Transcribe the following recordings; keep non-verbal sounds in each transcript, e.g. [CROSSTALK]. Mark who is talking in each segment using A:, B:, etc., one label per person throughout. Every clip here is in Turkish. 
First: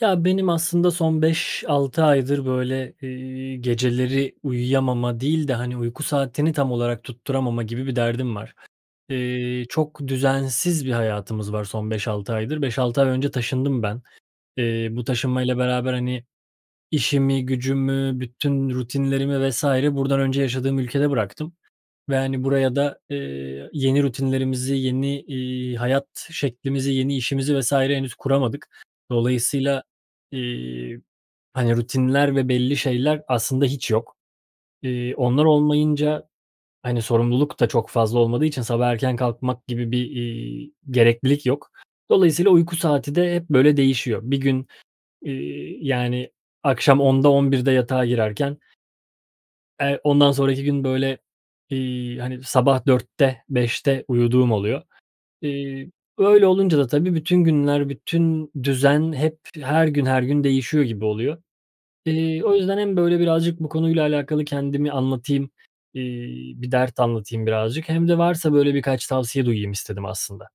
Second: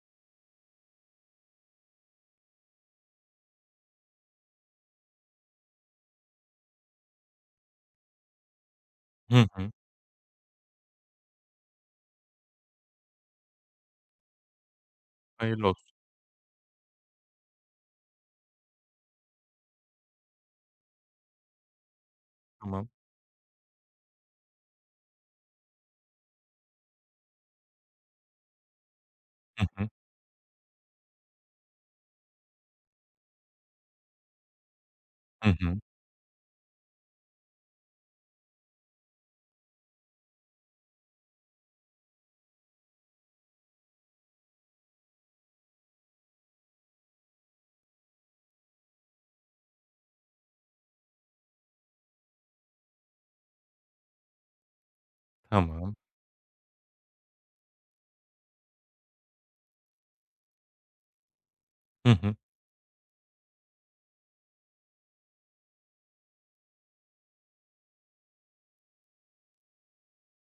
A: Ya, benim aslında son 5-6 aydır, böyle, eee, geceleri uyuyamama değil de, hani, uyku saatini tam olarak tutturamama gibi bir derdim var.
B: Hı
A: Eee,
B: hı.
A: çok düzensiz bir hayatımız var son 5-6 aydır. 5-6 ay önce taşındım ben. Eee, bu taşınmayla
B: Hayırlı olsun.
A: beraber, hani, işimi gücümü, bütün rutinlerimi vs. buradan önce yaşadığım ülkede bıraktım ve, hani, buraya
B: Tamam.
A: da, eee, yeni rutinlerimizi, yeni, iii, hayat şeklimizi, yeni işimizi vs. henüz kuramadık.
B: Hı
A: Dolayısıyla,
B: hı.
A: eee, hani, rutinler ve belli şeyler aslında hiç yok. Eee, onlar
B: Hı hı.
A: olmayınca, hani, sorumluluk da çok fazla olmadığı için sabah erken kalkmak gibi bir, iii, gereklilik yok. Dolayısıyla uyku saati de hep, böyle, değişiyor. Bir gün, eee, yani, akşam 10'da, 11'de de yatağa girerken eee ondan sonraki gün, böyle, iii, hani, sabah 4'te, 5'te uyuduğum oluyor. Eee,
B: Tamam.
A: öyle olunca da tabii, bütün günler, bütün düzen hep her gün her gün değişiyor gibi oluyor.
B: Hı hı.
A: Eee, o yüzden hem, böyle, birazcık bu konuyla alakalı kendimi anlatayım, eee, bir dert anlatayım birazcık hem de varsa, böyle, birkaç tavsiye duyayım istedim aslında.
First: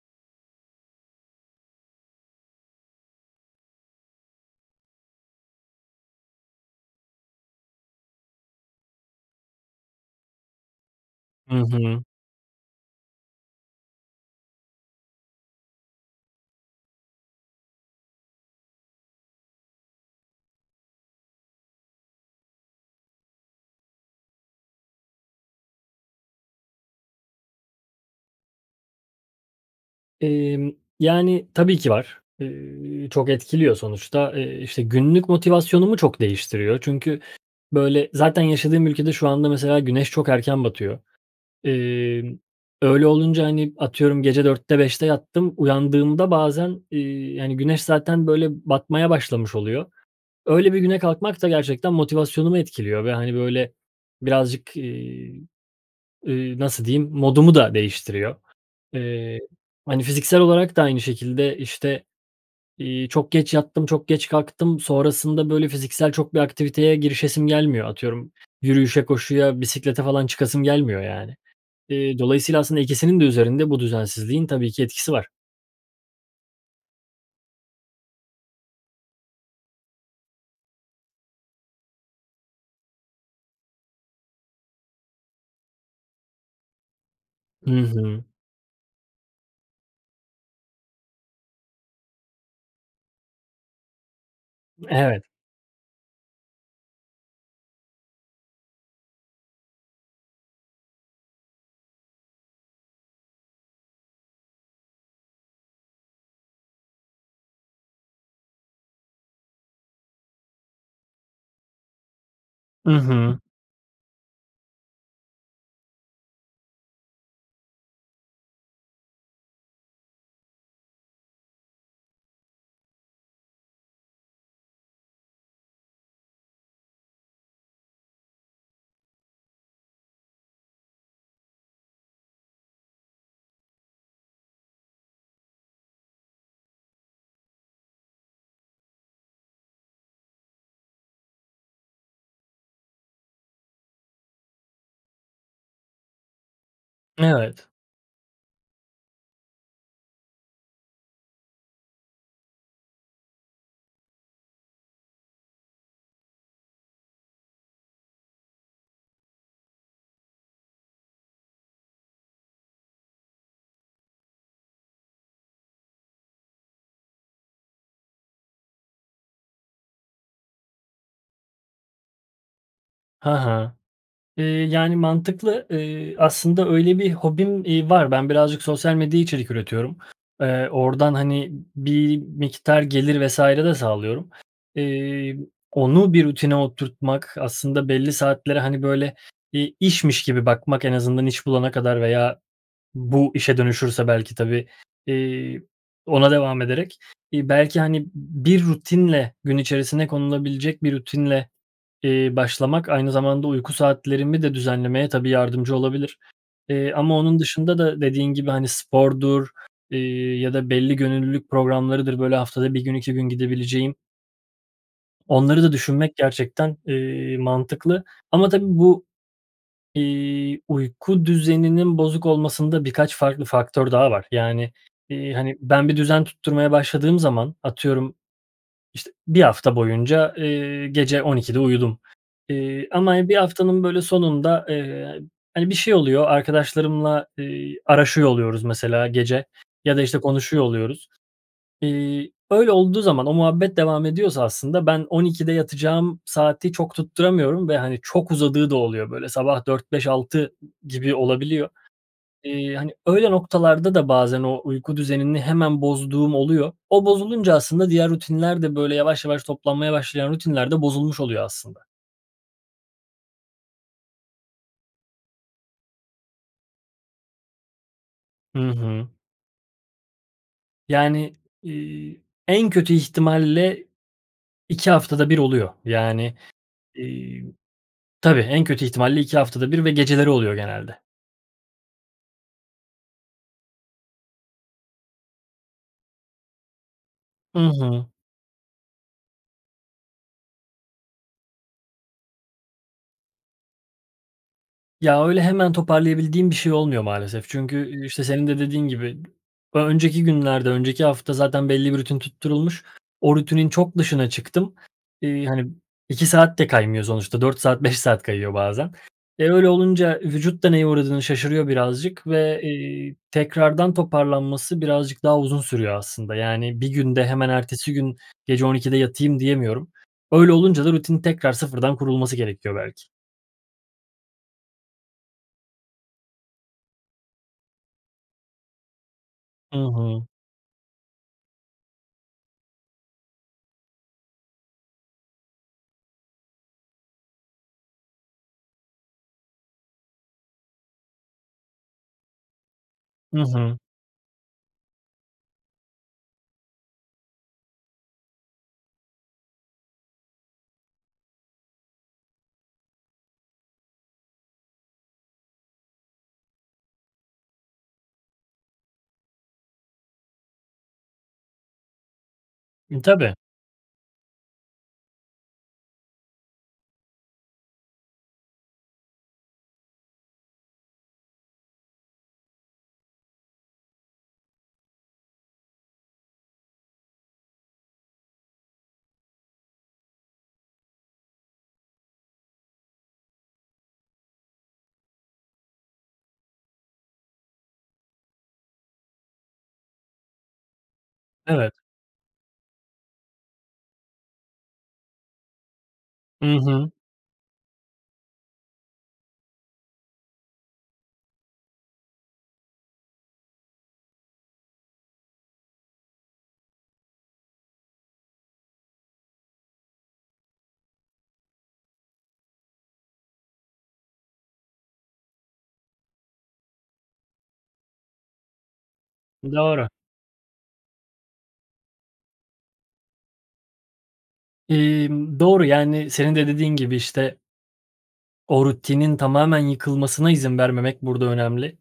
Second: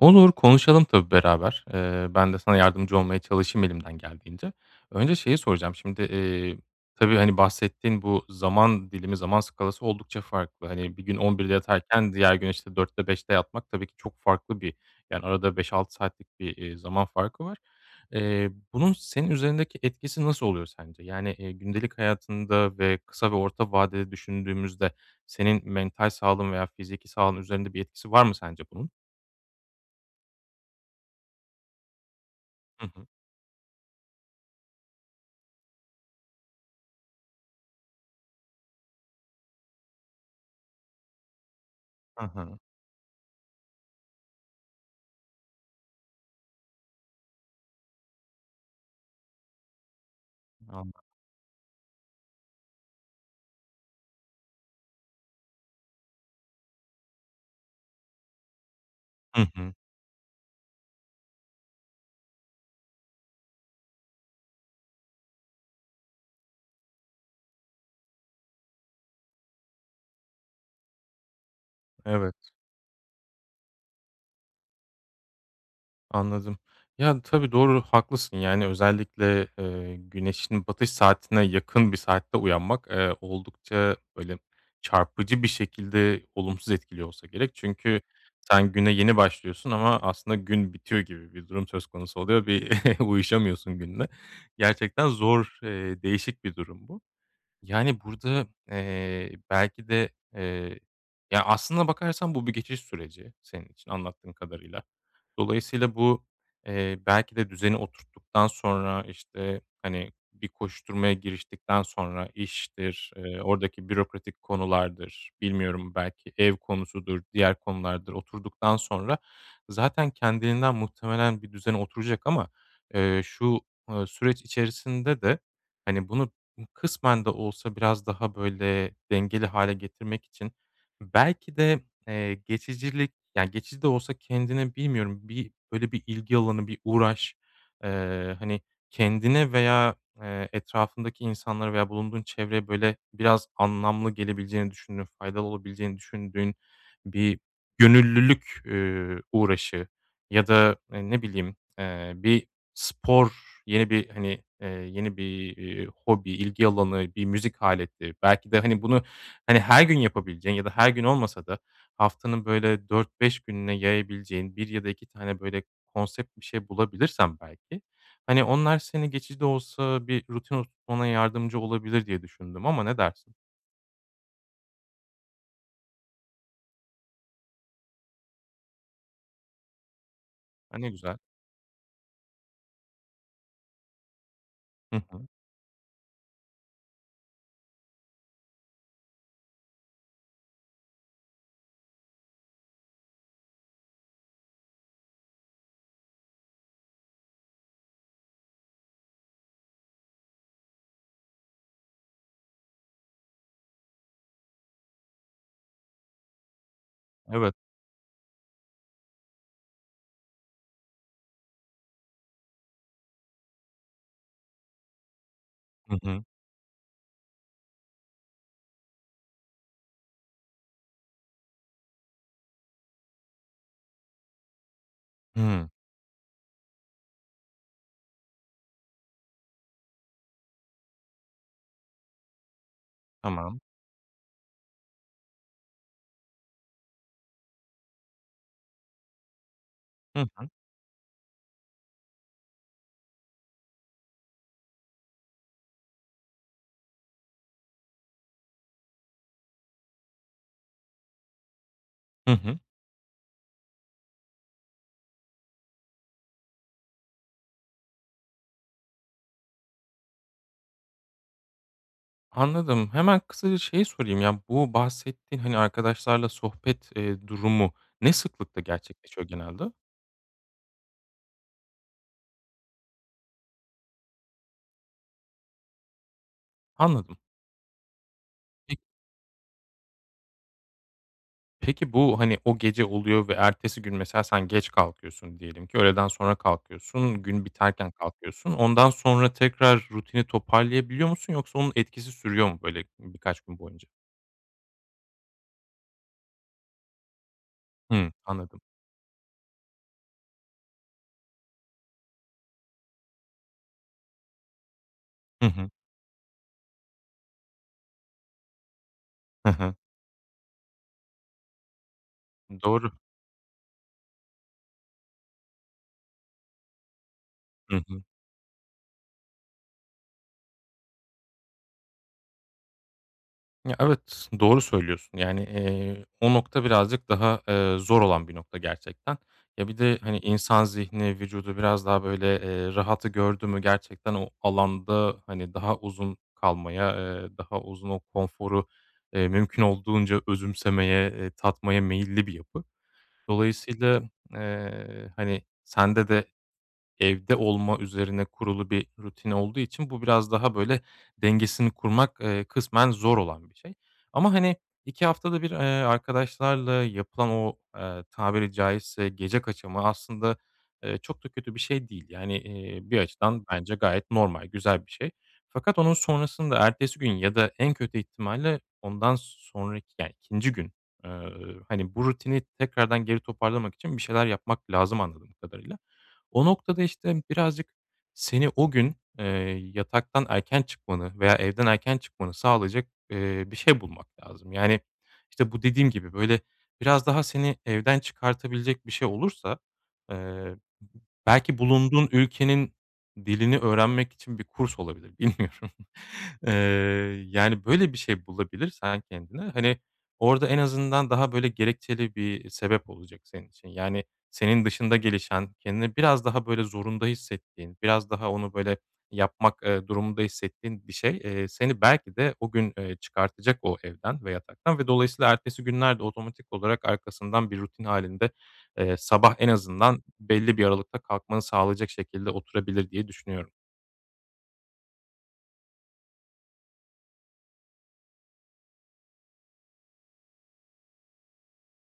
B: Olur, konuşalım tabii beraber. Eee, ben de sana yardımcı olmaya çalışayım elimden geldiğince. Önce şeyi soracağım, şimdi, eee, tabii, hani, bahsettiğin bu zaman dilimi, zaman skalası oldukça farklı. Hani, bir gün 11'de
A: Hı hı.
B: yatarken diğer gün, işte, 4'te 5'te yatmak tabii ki çok farklı bir yani, arada 5-6 saatlik bir, eee, zaman farkı var. Eee, bunun senin üzerindeki etkisi nasıl oluyor sence? Yani, eee, gündelik hayatında ve kısa ve orta vadede düşündüğümüzde senin mental sağlığın veya fiziki sağlığın üzerinde bir etkisi var mı sence bunun?
A: Emm, yani, tabii ki var.
B: Hı hı.
A: Eee, çok etkiliyor sonuçta, eee, işte, günlük motivasyonumu çok değiştiriyor. Çünkü, böyle, zaten yaşadığım ülkede şu anda mesela güneş çok erken batıyor.
B: Ha
A: Emm,
B: ha.
A: öyle olunca, hani, atıyorum gece 4'te 5'te yattım, uyandığımda bazen, iii, yani, güneş zaten, böyle, batmaya başlamış oluyor. Öyle bir
B: Anla
A: güne kalkmak da gerçekten motivasyonumu etkiliyor ve, hani, böyle, birazcık, iii, eee, nasıl diyeyim, modumu da değiştiriyor. Eee,
B: Hı hı.
A: hani, fiziksel olarak da aynı şekilde, işte, iii, çok geç yattım, çok geç kalktım. Sonrasında, böyle, fiziksel çok bir aktiviteye girişesim gelmiyor. Atıyorum yürüyüşe, koşuya, bisiklete falan çıkasım gelmiyor, yani. Eee,
B: Evet.
A: dolayısıyla aslında ikisinin de üzerinde bu düzensizliğin tabii ki etkisi var.
B: Anladım. Yani, tabii, doğru, haklısın. Yani özellikle, eee, güneşin batış saatine yakın bir saatte uyanmak, eee, oldukça, böyle, çarpıcı bir şekilde olumsuz etkiliyor olsa gerek
A: Hı
B: çünkü
A: hı.
B: sen, güne yeni başlıyorsun ama aslında gün bitiyor gibi bir durum söz konusu oluyor. Bir [CHUCKLES] uyuşamıyorsun günle. Gerçekten
A: Evet.
B: zor, eee, değişik bir durum bu. Yani, burada, eee, belki de, eee Ya, aslına bakarsan bu bir geçiş süreci senin için anlattığın kadarıyla. Dolayısıyla bu, eee, belki de düzeni oturttuktan sonra, işte, hani, bir koşuşturmaya giriştikten sonra,
A: Hı
B: iştir,
A: hı.
B: eee, oradaki bürokratik konulardır, bilmiyorum belki ev konusudur, diğer konulardır, oturduktan sonra zaten kendiliğinden muhtemelen bir düzene oturacak ama, eee, şu, ııı, süreç içerisinde de, hani, bunu [UNINTELLIGIBLE] kısmen de olsa biraz daha, böyle, dengeli hâle getirmek için belki de, eee, geçicilik, ya, geçici de olsa kendini bilmiyorum bir böyle bir ilgi alanı, bir uğraş, eee, hani, kendine veya, eee, etrafındaki insanlara veya bulunduğun çevreye böyle biraz anlamlı gelebileceğini düşündüğün, faydalı olabileceğini düşündüğün bir
A: Evet.
B: gönüllülük, üüü, uğraşı ya da e, ne bileyim, eee, bir spor, yeni bir, hani, eee, yeni bir, iii, hobi, ilgi alanı, bir müzik aleti belki de, hani, bunu, hani, her gün yapabileceğin ya da her gün olmasa da haftanın böyle 4-5 gününe yayabileceğin 1 ya da 2 tane böyle konsept bir şey bulabilirsen belki, hani, onlar seni geçici de olsa bir rutin oturtmana yardımcı olabilir diye düşündüm ama ne dersin?
A: Ha ha. Eee, yani mantıklı. Iıı, aslında öyle bir hobim, iii, var. Ben birazcık sosyal medyaya içerik üretiyorum. Eee,
B: A, ne
A: oradan
B: güzel.
A: hani b bir miktar gelir vs. de sağlıyorum.
B: Hı hı.
A: Eee, onu bir rutine oturtmak, aslında belli saatlere, hani, böyle bir işmiş gibi bakmak en azından iş bulana kadar veya bu işe dönüşürse belki tabii, eee, ona devam ederek, eee, belki, hani, b bir rutinle gün içerisine konulabilecek bir rutinle, eee, başlamak aynı zamanda uyku saatlerimi de düzenlemeye tabii yardımcı olabilir, eee, ama onun
B: Evet.
A: dışında da dediğin gibi, hani, spordur, eee, ya da belli gönüllülük programlarıdır, böyle, haftada 1 gün, 2 gün gidebileceğim onları da
B: Hı
A: düşünmek
B: hı.
A: gerçekten, eee, mantıklı ama tabii bu, iii, uyku düzeninin bozuk olmasında birkaç farklı faktör daha var. Yani, eee, hani,
B: Hımm.
A: ben bir düzen tutturmaya başladığım zaman, atıyorum, işte 1 hafta boyunca, eee, gece 12'de uyudum, eee, ama 1
B: Tamam.
A: haftanın, böyle, sonunda, eee, hani, bir şey oluyor, arkadaşlarımla, eee, araşıyor oluyoruz mesela gece ya da, işte,
B: Hı hı.
A: konuşuyor oluyoruz. Eee, öyle olduğu zaman, o muhabbet devam ediyorsa aslında ben 12'de yatacağım saati çok tutturamıyorum ve, hani, çok uzadığı da oluyor böyle, sabah 4, 5, 6 g gibi olabiliyor.
B: Hı hı.
A: Eee, hani, öyle noktalarda da bazen o uyku düzenini hemen bozduğum oluyor. O bozulunca aslında diğer rutinler de böyle yavaş yavaş toplanmaya başlayan rutinler de bozulmuş oluyor aslında.
B: Anladım. Hemen kısaca şeyi sorayım, ya, bu bahsettiğin, hani, arkadaşlarla sohbet, eee, durumu ne
A: Hı
B: sıklıkla
A: hı.
B: gerçekleşiyor genelde?
A: Yani, eee, en kötü ihtimalle 2 haftada 1 oluyor. Yani,
B: Anladım.
A: eee, tabii en
B: [UNINTELLIGIBLE]
A: kötü ihtimalle 2 haftada 1 ve geceleri oluyor genelde.
B: Peki, bu, hani, o gece oluyor ve ertesi gün mesela sen geç kalkıyorsun. Diyelim ki öğleden sonra kalkıyorsun, gün
A: Hı
B: biterken
A: hı.
B: kalkıyorsun. Ondan sonra tekrar rutini toparlayabiliyor musun yoksa onun etkisi sürüyor mu, böyle, ııı, birkaç gün boyunca?
A: Ya, öyle hemen toparlayabildiğim bir şey olmuyor maalesef. Çünkü, eee,
B: Hıı,
A: işte senin de
B: anladım.
A: dediğin gibi [UNINTELLIGIBLE] ö önceki günlerde, önceki hafta zaten belli bir rutin tutturulmuş, o rutinin çok dışına çıktım. Eee,
B: Hı
A: hani,
B: hı.
A: 2 saat de kaymıyor sonuçta 4 saat 5 saat kayıyor bazen. E,
B: Hı
A: öyle
B: hı.
A: olunca vücut da neye uğradığını şaşırıyor birazcık
B: M
A: ve,
B: doğru.
A: eee, tekrardan toparlanması birazcık daha uzun sürüyor aslında, yani, bir günde hemen
B: Hı
A: ertesi
B: hı.
A: gün gece 00.00'da yatayım diyemiyorum. Öyle olunca da rutinin tekrar sıfırdan kurulması gerekiyor belki.
B: Ya, evet doğru söylüyorsun. Yani, eee, o nokta birazcık daha, eee, zor olan bir nokta gerçekten. Ya,
A: Hı
B: bir de, hani,
A: hı.
B: insan zihni vücudu biraz daha böyle, eee, rahatı gördü mü gerçekten o alanda, hani, daha uzun kalmaya, eee, daha uzun o konforu, eee, mümkün olduğunca özümsemeye, eee, tatmaya meyilli bir yapı.
A: Hı hı.
B: Dolayısıyla, eee, hani, sende de evde olma üzerine kurulu bir rutin olduğu için bu biraz daha, böyle, dengesini kurmak, eee, kısmen zor olan bir şey. Ama, hani, 2 haftada 1, eee, arkadaşlarla yapılan o, eee, tabiri caizse gece kaçamağı aslında, eee, çok da kötü bir şey değil. Yani, eee, bir
A: Hı, tabii.
B: açıdan bence gayet normal, güzel bir şey. Fakat onun sonrasında ertesi gün ya da en kötü ihtimalle ondan sonraki yani 2'inci gün, eee, hani, bu rutini tekrardan geri toparlamak için bir şeyler yapmak lazım anladığım kadarıyla. O noktada, işte, birazcık seni o gün, eee, yataktan erken çıkmanı veya evden erken çıkmanı sağlayacak, eee, bir şey bulmak lazım. Yani, işte, bu dediğim gibi böyle biraz daha seni evden çıkartabilecek bir şey olursa, eee, b b belki
A: Evet.
B: bulunduğun ülkenin dilini öğrenmek için bir kurs olabilir. Bilmiyorum. Eee,
A: Hı hı.
B: yani, böyle bir şey bulabilirsen kendine, hani, orada en azından daha, böyle, gerekçeli bir sebep olacak senin için. Yani, senin dışında gelişen kendini biraz daha, böyle, zorunda hissettiğin, biraz daha onu, böyle, yapmak, eee, durumunda hissettiğin bir şey, eee, seni belki de o gün, eee, çıkartacak o evden ve yataktan ve dolayısıyla ertesi günler de otomatik olarak arkasından bir rutin hâlinde, eee, sabah en
A: Doğru.
B: azından belli bir aralıkta kalkmanı sağlayacak şekilde oturabilir diye düşünüyorum.
A: Imm, doğru, yani, senin de dediğin gibi, işte O rutinin tamamen yıkılmasına izin vermemek burada önemli.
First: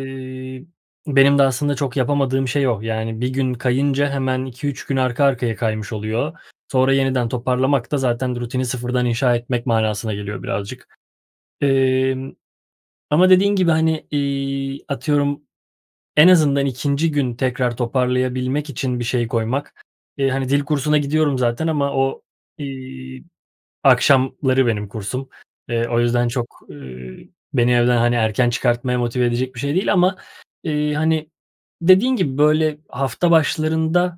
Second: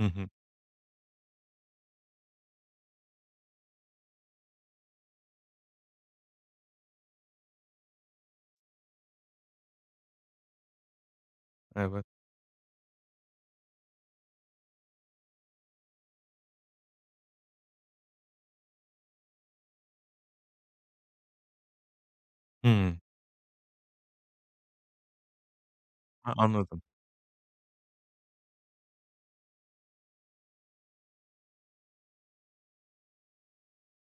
B: Hı hı.
A: benim de aslında çok yapamadığım şey o. Yani, 1 gün kayınca hemen 2-3 gün arka arkaya kaymış oluyor. Sonra yeniden toparlamak da zaten rutini sıfırdan inşa etmek manasına geliyor birazcık.
B: Evet.
A: Emm, ama dediğin gibi, hani, iii, atıyorum en azından 2'nci gün tekrar toparlayabilmek için bir şey koymak. Eee, hani, dil kursuna gidiyorum zaten ama o,
B: Hı.
A: iii, akşamları benim kursum. Eee, o yüzden
B: Ha,
A: çok,
B: anladım.
A: ııı, beni evden, hani, erken çıkartmaya motive edecek bir şey değil ama iii, hani, dediğin gibi, böyle, hafta başlarında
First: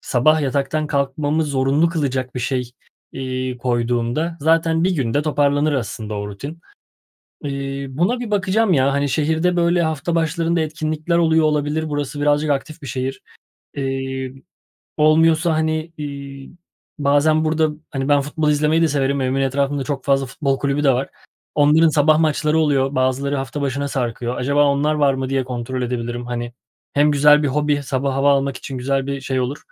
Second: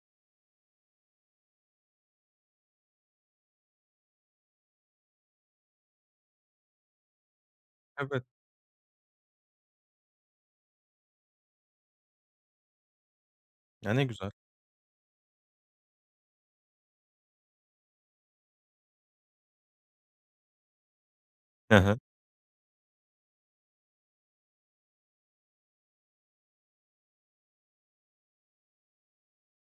A: sabah yataktan kalkmamı zorunlu kılacak bir şey, iii, koyduğunda zaten 1 günde toparlanır aslında o rutin. Eee, buna
B: Evet.
A: bir bakacağım, ya. Hani, şehirde, böyle, hafta başlarında etkinlikler oluyor olabilir. Burası birazcık aktif bir şehir.
B: Ya, ne güzel.
A: Eee, olmuyorsa, hani, iii, bazen burada, hani, ben futbol izlemeyi de severim. Evimin etrafında çok fazla futbol kulübü de var.
B: Hı
A: Onların
B: hı.
A: sabah maçları oluyor, bazıları hafta başına sarkıyor. Acaba onlar var mı, diye kontrol edebilirim, hani. Hem güzel bir hobi, sabah hava almak için güzel bir şey olur,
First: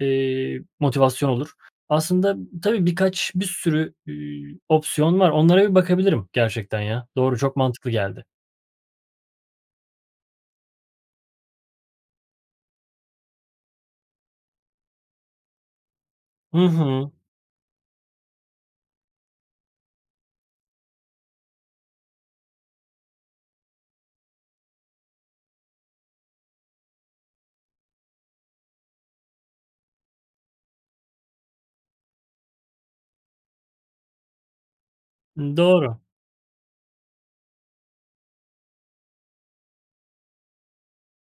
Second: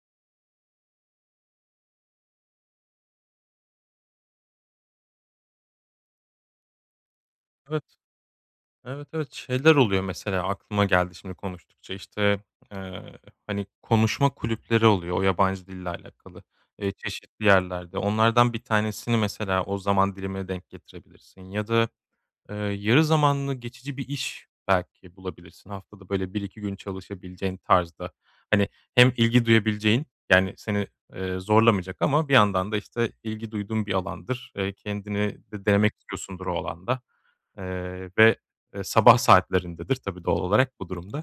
A: eee, motivasyon olur. Aslında tabii, birkaç, bir sürü, ııı, opsiyon var. Onlara bir bakabilirim gerçekten, ya. Doğru, çok mantıklı
B: Evet.
A: geldi.
B: Evet, evet. Şeyler oluyor, mesela aklıma geldi şimdi konuştukça, işte, eee, hani, konuşma kulüpleri oluyor o yabancı dille alakalı,
A: Hı
B: eee,
A: hı.
B: çeşitli yerlerde. Onlardan 1 tanesini mesela o zaman dilimine denk getirebilirsin ya da, ııı, yarı zamanlı geçici bir iş belki bulabilirsin haftada, böyle, 1-2 gün çalışabileceğin tarzda. Hani, hem ilgi duyabileceğin, yani, seni, eee, zorlamayacak ama bir yandan da, işte, ilgi duyduğun bir alandır, eee, kendini
A: Iıı,
B: de denemek
A: doğru.
B: istiyorsundur o alanda, eee, ve, eee, sabah saatlerindedir, tabii doğal olarak bu durumda.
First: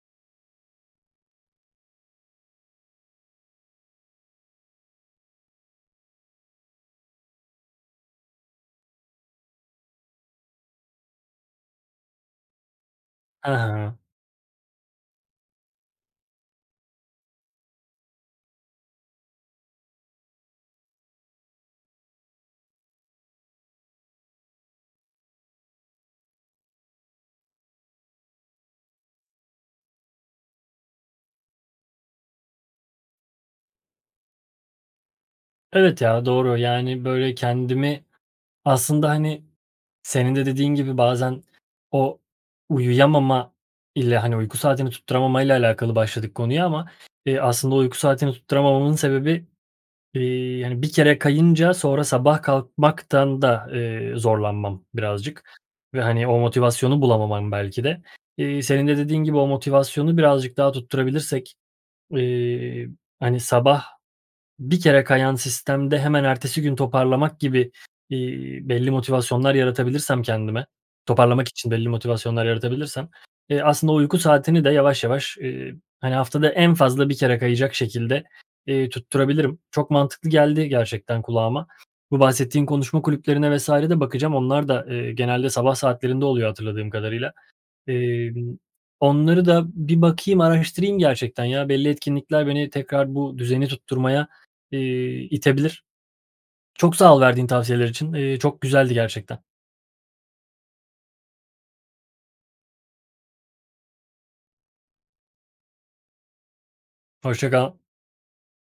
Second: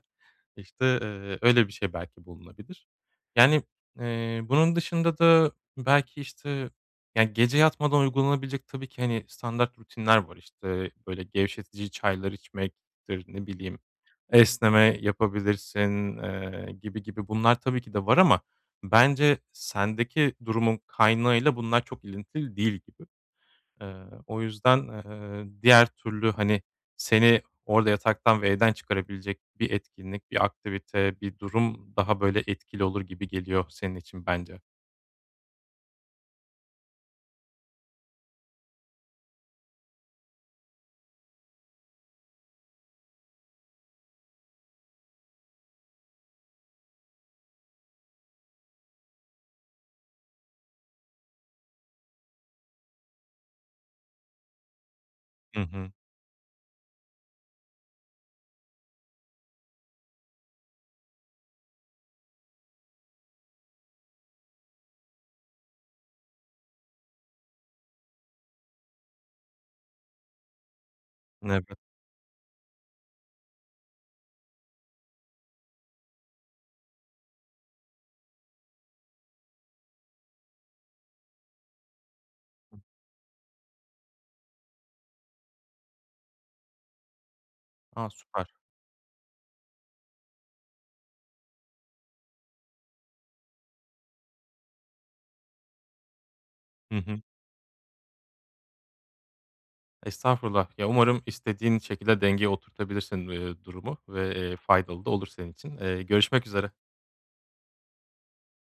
B: İşte, eee, öyle bir şey belki bulunabilir. Yani, eee, bunun dışında da belki, işte, ya, gece yatmadan uygulanabilecek tabii ki, hani, standart rutinler var, işte, böyle, gevşetici çaylar içmektir, ne
A: Hı
B: bileyim,
A: hı.
B: esneme yapabilirsin, eee, gibi gibi bunlar tabii ki de var ama bence sendeki durumun kaynağıyla bunlar çok ilintili değil gibi. Eee, o yüzden, eee, diğer türlü, hani, seni orada yataktan ve evden çıkarabilecek bir etkinlik, bir aktivite, bir durum daha, böyle, etkili olur gibi geliyor senin için, bence.
A: Evet ya, doğru, yani, böyle, kendimi aslında, hani, senin de dediğin gibi bazen o uyuyamama ile, hani, uyku saatini tutturamamayla alakalı başladık konuya ama, iii, aslında uyku saatini tutturamamamın sebebi, iii, hani bir kere kayınca sonra sabah kalkmaktan da, eee, zorlanmam birazcık
B: Hı hı.
A: ve, hani, o motivasyonu bulamamam belki de. İii, senin de dediğin gibi o motivasyonu birazcık daha tutturabilirsek, iii, hani sabah bir kere kayan sistemde hemen ertesi gün toparlamak gibi, iii, belli motivasyonlar yaratabilirsem kendime, toparlamak için
B: [UNINTELLIGIBLE]
A: belli motivasyonlar yaratabilirsem, eee, aslında uyku saatini de yavaş, yavaş, iii, hani haftada en fazla 1 kere kayacak şekilde, iii, tutturabilirim. Çok mantıklı geldi gerçekten kulağıma. Bu bahsettiğin konuşma kulüplerine vs. de bakacağım. Onlar da, eee, genelde sabah saatlerinde oluyor hatırladığım kadarıyla.
B: A, süper.
A: Emm, onları da bir bakayım, araştırayım gerçekten ya. Belli etkinlikler beni tekrar bu düzeni tutturmaya, iii, itebilir. Çok
B: Hı
A: sağ ol
B: hı.
A: verdiğin tavsiyeler için. İii, çok güzeldi gerçekten.
B: Estağfurullah, ya, umarım istediğin şekilde dengeye oturtabilirsin, iii, durumu ve, eee, faydalı da olur senin için. Eee, görüşmek üzere.
A: Hoşça kal.